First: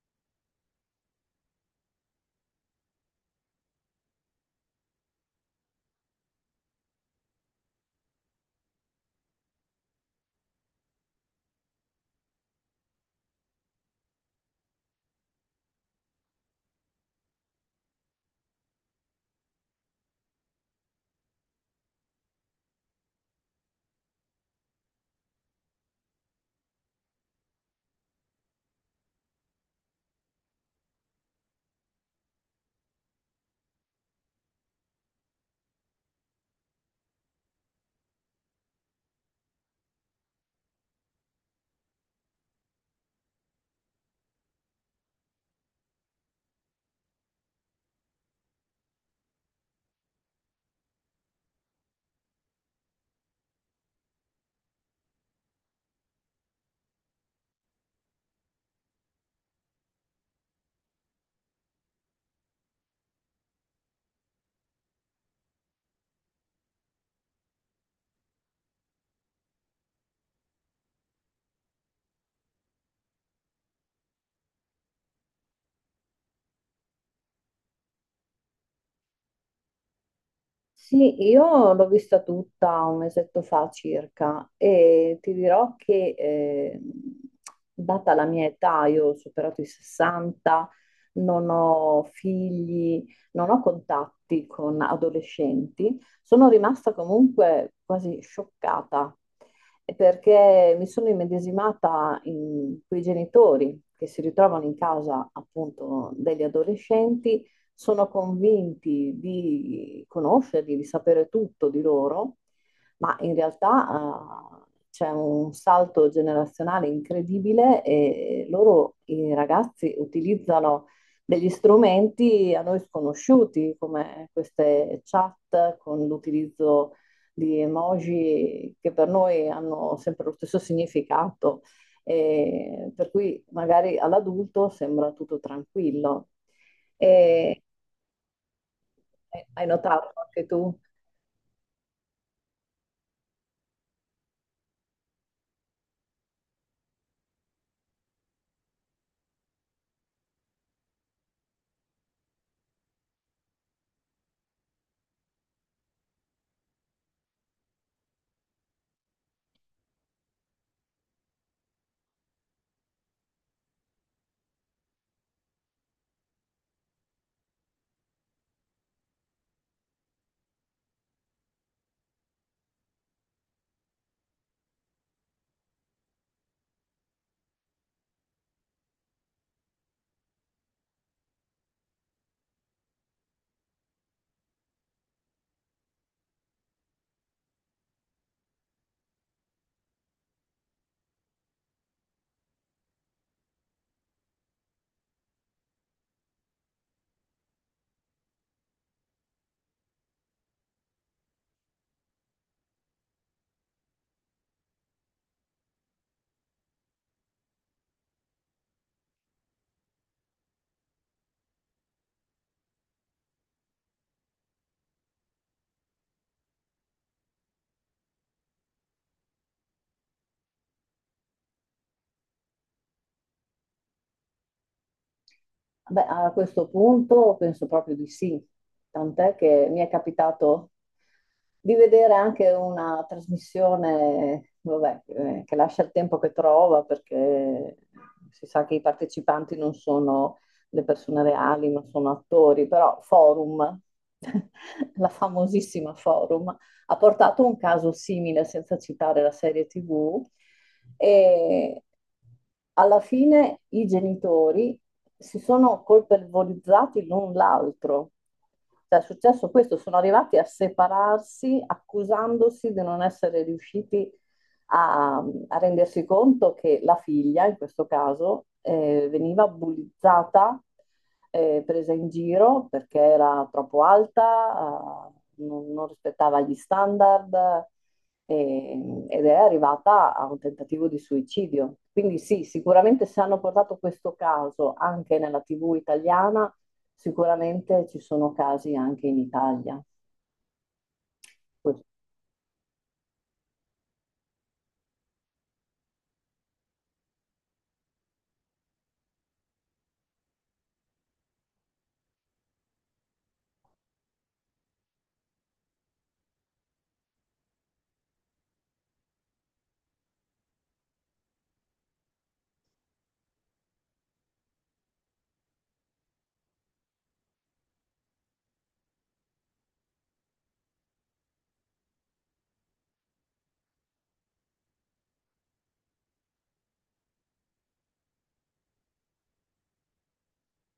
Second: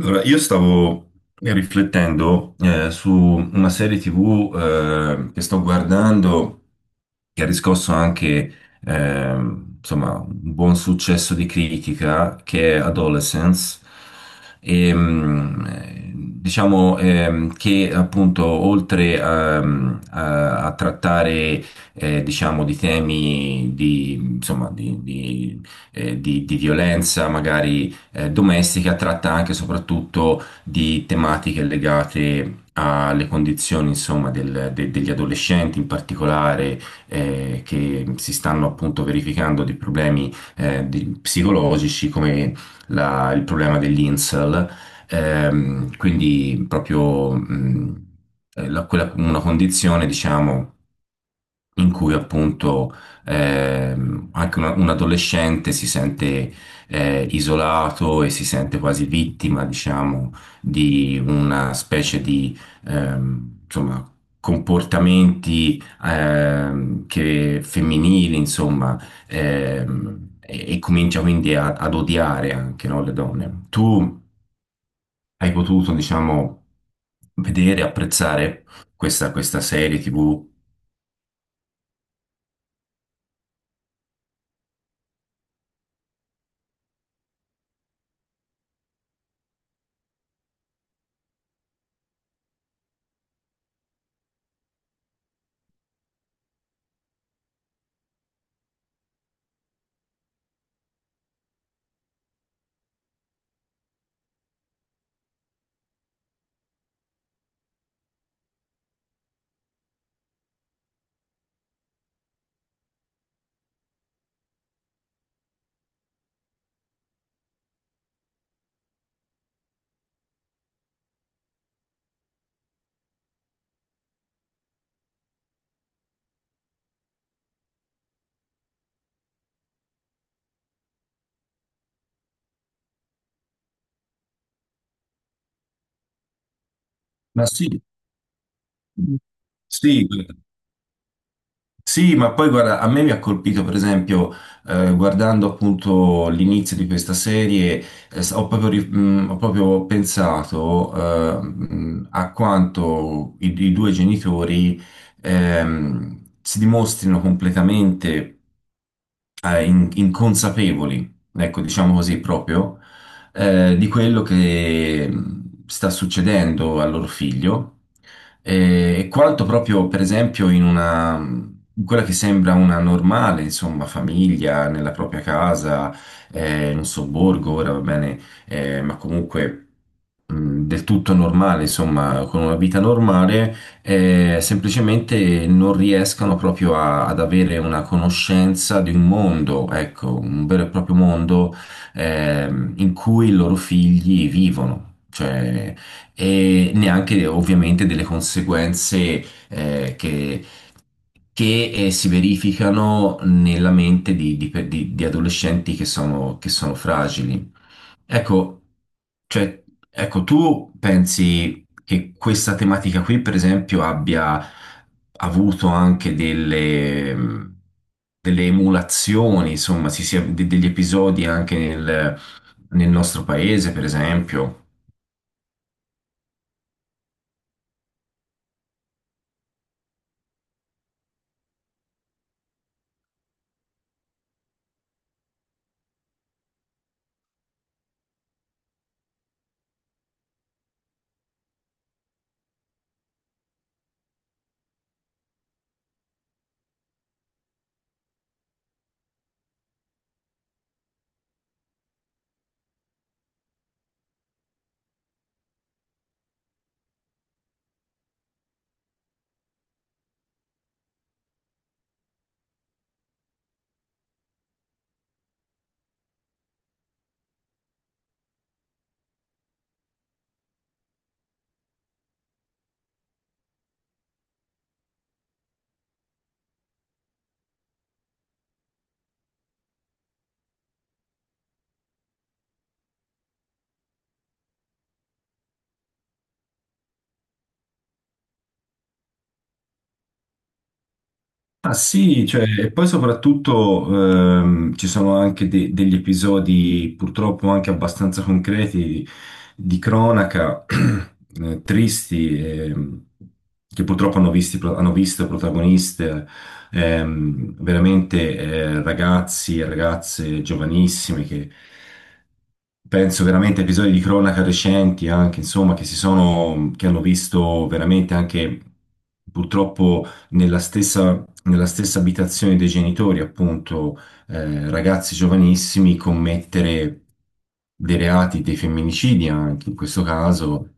Allora, io stavo riflettendo su una serie TV che sto guardando, che ha riscosso anche insomma, un buon successo di critica, che è Adolescence. Diciamo che appunto oltre a trattare, diciamo, di temi di, insomma, di violenza magari domestica, tratta anche e soprattutto di tematiche legate alle condizioni, insomma, degli adolescenti in particolare. Eh, che si stanno appunto verificando dei problemi psicologici, come il problema dell'insel, quindi proprio una condizione, diciamo, in cui appunto anche un adolescente si sente isolato e si sente quasi vittima, diciamo, di una specie di ehm, insomma, comportamenti che, femminili, insomma, e comincia quindi ad odiare anche, no, le donne. Tu hai potuto, diciamo, vedere, apprezzare questa serie TV? Sì, io l'ho vista tutta un mesetto fa circa e ti dirò che data la mia età, io ho superato i 60, non ho figli, non ho contatti con adolescenti, sono rimasta comunque quasi scioccata perché mi sono immedesimata in quei genitori che si ritrovano in casa appunto degli adolescenti, sono convinti di conoscerli, di sapere tutto di loro, ma in realtà c'è un salto generazionale incredibile e loro, i ragazzi, utilizzano degli strumenti a noi sconosciuti, come queste chat con l'utilizzo di emoji che per noi hanno sempre lo stesso significato, e per cui magari all'adulto sembra tutto tranquillo. Ma E sì. hai Sì. notato anche tu? Sì, ma poi guarda, a me mi ha colpito, per esempio, guardando appunto l'inizio di questa serie, ho proprio, ho proprio pensato, a quanto i due genitori si dimostrino completamente inconsapevoli, ecco, diciamo così, proprio, di quello che sta succedendo al loro figlio, e quanto proprio, per esempio, in quella che sembra una normale, insomma, famiglia, nella propria casa, in un sobborgo, ora va bene, ma comunque del tutto normale, insomma, con una vita normale, semplicemente non riescano proprio ad avere una conoscenza di un mondo, ecco, un vero e proprio mondo in cui i loro figli vivono. Cioè, e neanche ovviamente delle conseguenze che, che si verificano nella mente di adolescenti che sono fragili. Ecco, cioè, ecco, tu pensi che questa tematica qui, per esempio, abbia avuto anche delle, delle emulazioni, insomma, si sia, degli episodi anche nel nostro paese, per esempio? Beh, a questo punto penso proprio di sì, tant'è che mi è capitato di vedere anche una trasmissione, vabbè, che lascia il tempo che trova perché si sa che i partecipanti non sono le persone reali, ma sono attori, però Forum, la famosissima Forum, ha portato un caso simile senza citare la serie TV e alla fine i genitori si sono colpevolizzati l'un l'altro. Cioè, è successo questo, sono arrivati a separarsi accusandosi di non essere riusciti a, a rendersi conto che la figlia, in questo caso, veniva bullizzata, presa in giro perché era troppo alta, non rispettava gli standard, ed è arrivata a un tentativo di suicidio. Quindi sì, sicuramente se hanno portato questo caso anche nella TV italiana, sicuramente ci sono casi anche in Italia, Ah que- sì, cioè, e poi soprattutto ci sono anche degli episodi purtroppo anche abbastanza concreti di cronaca, tristi, che purtroppo hanno, hanno visto protagoniste veramente, ragazzi e ragazze giovanissime, che penso veramente a episodi di cronaca recenti anche, insomma, che si sono, che hanno visto veramente anche purtroppo nella stessa abitazione dei genitori, appunto, ragazzi giovanissimi commettere dei reati, dei femminicidi, anche in questo caso,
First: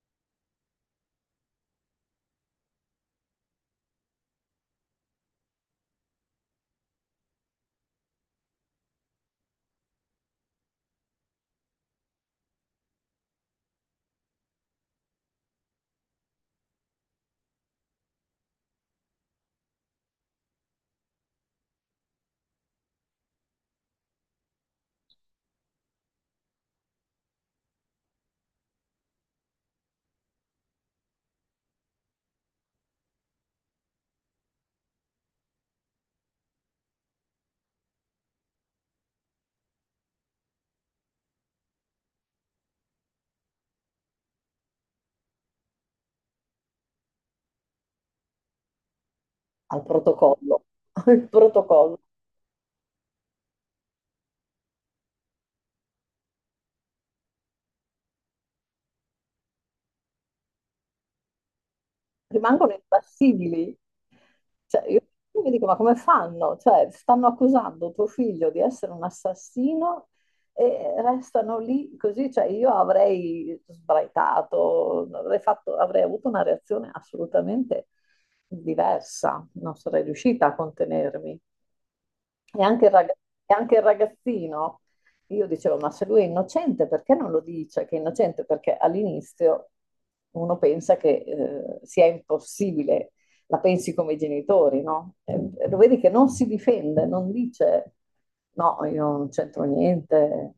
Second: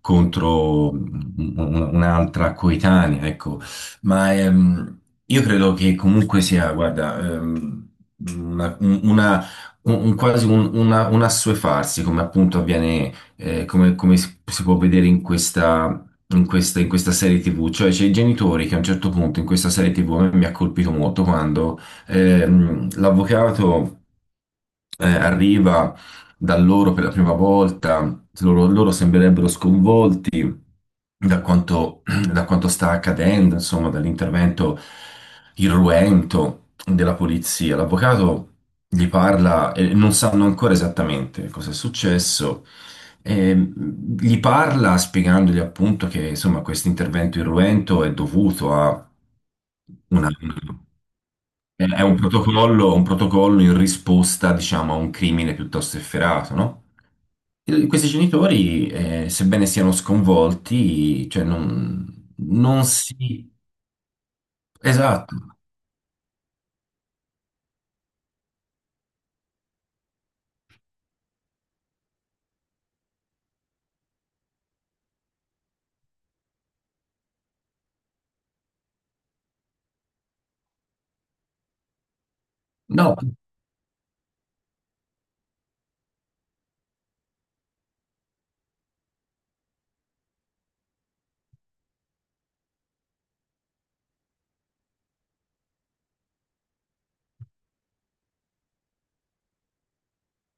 contro un'altra coetanea, ecco. Ma io credo che comunque sia, guarda, una, un- una- quasi un assuefarsi, come appunto avviene, come, come si può vedere in in questa serie TV. Cioè, c'è i genitori che a un certo punto in questa serie TV a me mi ha colpito molto quando l'avvocato arriva da loro per la prima volta, loro sembrerebbero sconvolti, da quanto, da quanto sta accadendo, insomma, dall'intervento irruento della polizia. L'avvocato gli parla e non sanno ancora esattamente cosa è successo, e gli parla spiegandogli appunto che, insomma, questo intervento irruento è dovuto a al una, protocollo. Il protocollo. è un protocollo in risposta, diciamo, a un crimine piuttosto efferato, no? Questi genitori, sebbene siano sconvolti, cioè Rimangono non si... impassibili. Cioè, io Esatto. mi dico, ma come fanno? Cioè, stanno accusando tuo figlio di essere un assassino e restano lì così. Cioè, io avrei sbraitato, avrei avuto una reazione assolutamente diversa, non sarei riuscita a contenermi. E anche il raga- No, e anche il ragazzino, io dicevo, ma se lui è innocente, perché non lo dice che è innocente? Perché all'inizio uno pensa che sia impossibile, la pensi come i genitori, no? E lo vedi che non si difende, non dice, no, io non c'entro niente,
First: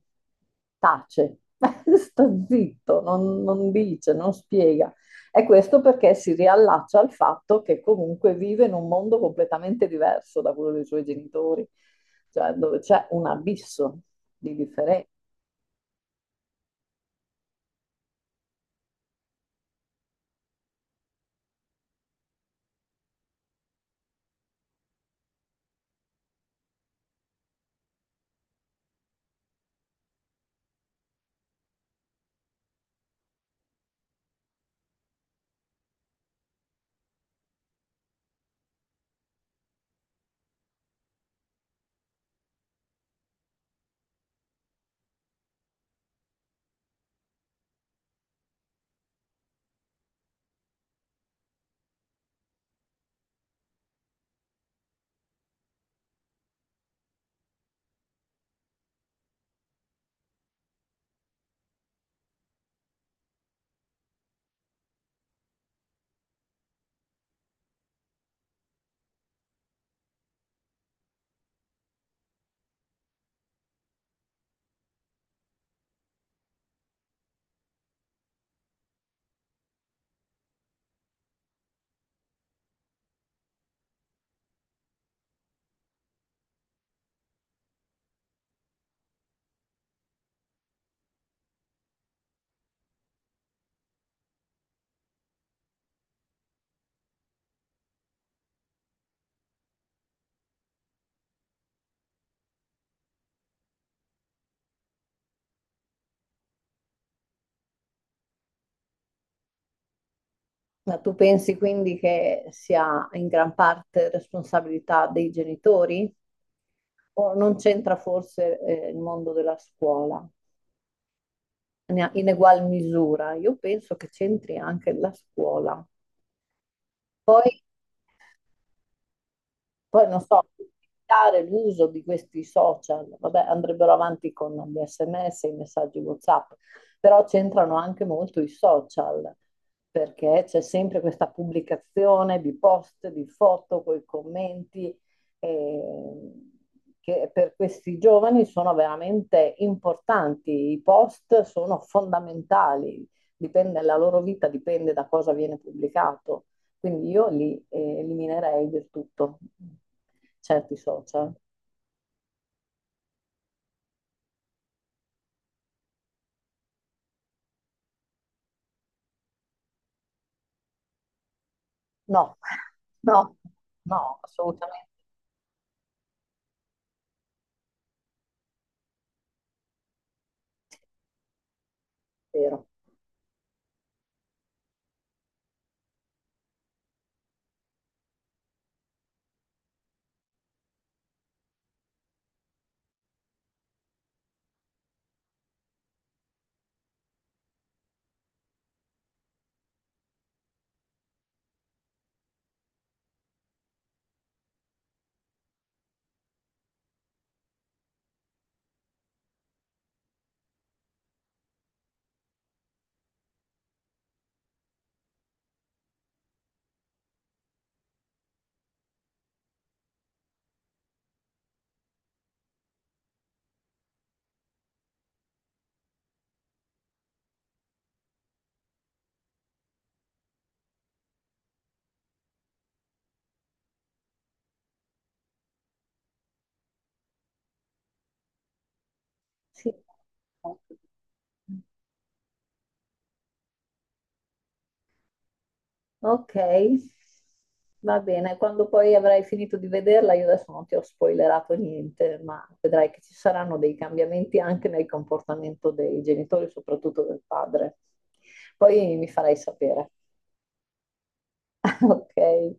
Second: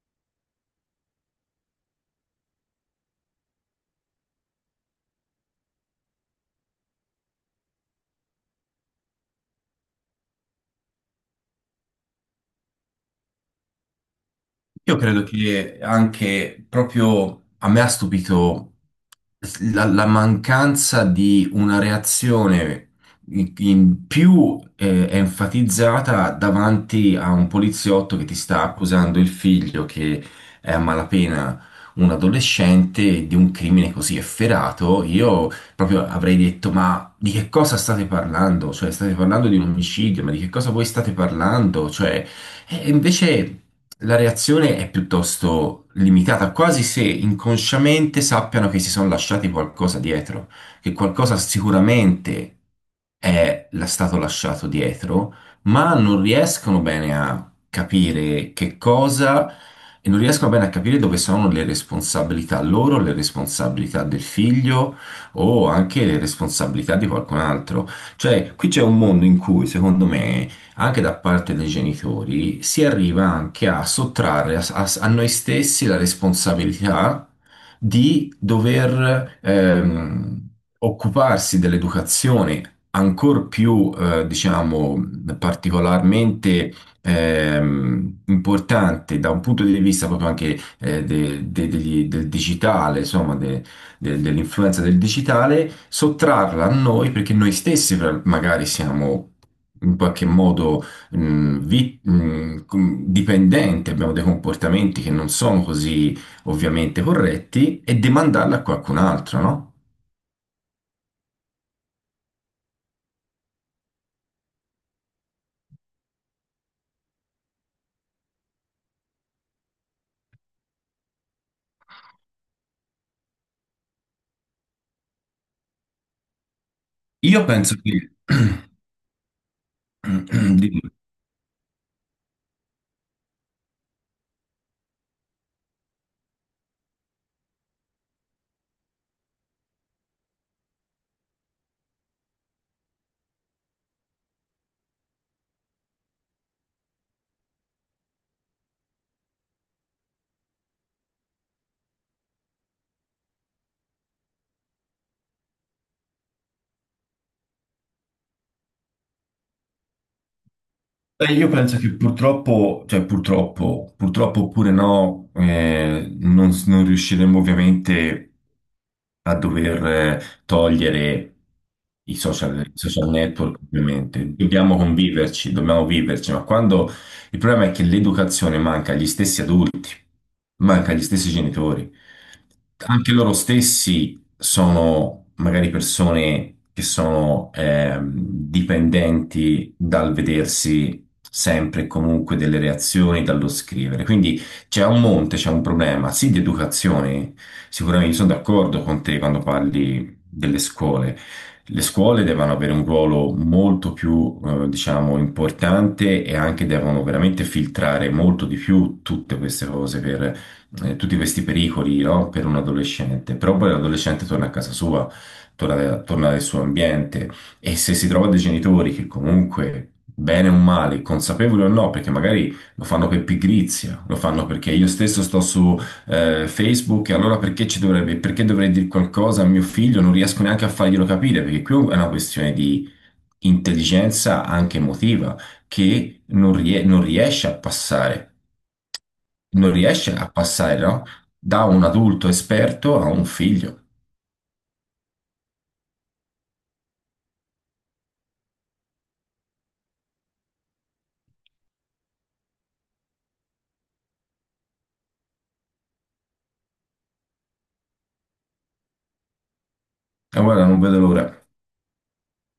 tace, sta zitto, non dice, non spiega. E questo perché si riallaccia al fatto che comunque vive in un mondo completamente diverso da quello dei suoi genitori, cioè dove c'è un abisso di io differenza. credo che anche proprio a me ha stupito la mancanza di una reazione in più enfatizzata davanti a un poliziotto che ti sta accusando il figlio, che è a malapena un adolescente, di un crimine così efferato. Io proprio avrei detto: Ma di che cosa state parlando? Cioè, state parlando di un omicidio, ma di che cosa voi state parlando? Cioè, e invece. La reazione è piuttosto limitata, quasi se inconsciamente sappiano che si sono lasciati qualcosa dietro, che qualcosa sicuramente stato lasciato dietro, ma non riescono bene a capire che cosa, e non riescono bene a capire dove sono le responsabilità loro, le responsabilità del figlio o anche le responsabilità di qualcun altro. Cioè, qui c'è un mondo in cui, secondo me, anche da parte dei genitori, si arriva anche a sottrarre a noi stessi la responsabilità di dover occuparsi dell'educazione, ancor più, diciamo, particolarmente importante da un punto di vista proprio anche del digitale, insomma, dell'influenza del digitale, sottrarla a noi perché noi stessi magari siamo in qualche modo dipendenti, abbiamo dei comportamenti che non sono così ovviamente corretti, e demandarla a qualcun altro, no? Ma tu pensi quindi che sia in gran parte responsabilità dei genitori o non c'entra forse il mondo della scuola in egual misura? Io penso che c'entri anche la scuola. Io Poi penso che... Poi non so, Dimmi. limitare l'uso di questi social, vabbè, andrebbero avanti con gli SMS, i messaggi WhatsApp, però c'entrano anche molto i social, perché c'è sempre questa pubblicazione di post, di foto, con i commenti, eh, che per questi giovani sono veramente importanti. I post sono fondamentali, dipende, la loro vita dipende da cosa viene pubblicato. Quindi io li eliminerei del tutto certi Beh, social. io penso che purtroppo, cioè purtroppo, purtroppo oppure no, non riusciremo ovviamente a dover togliere No, i social no, network, no, ovviamente. Dobbiamo assolutamente conviverci, dobbiamo viverci, ma quando il problema è che l'educazione manca agli stessi adulti, manca agli stessi genitori, vero. anche loro stessi sono magari persone che sono dipendenti dal vedersi sempre e comunque delle reazioni, dallo scrivere. Quindi c'è un monte, c'è un problema, sì, di educazione. Sicuramente sono d'accordo con te quando parli delle scuole. Le scuole devono avere un ruolo molto più, diciamo, importante, e anche devono veramente filtrare molto di più tutte queste cose per tutti questi pericoli, no? Per un adolescente, però poi l'adolescente torna a casa sua, torna nel suo ambiente, e se si trova dei genitori che comunque, bene o male, consapevoli o no, perché magari lo fanno per pigrizia, lo fanno perché io stesso sto su Facebook, e allora perché ci dovrebbe, perché dovrei dire qualcosa a mio figlio? Non riesco neanche a farglielo capire, perché qui è una questione di intelligenza anche emotiva, che non riesce a passare, Sì. non riesce a passare, no? Da un adulto esperto a un figlio. Ok, va bene. Quando poi avrai finito di vederla, io adesso non ti ho spoilerato niente, ma vedrai che ci saranno dei cambiamenti anche nel comportamento dei genitori, soprattutto del padre. Poi mi farai sapere. E guarda, non vedo l'ora. Ok.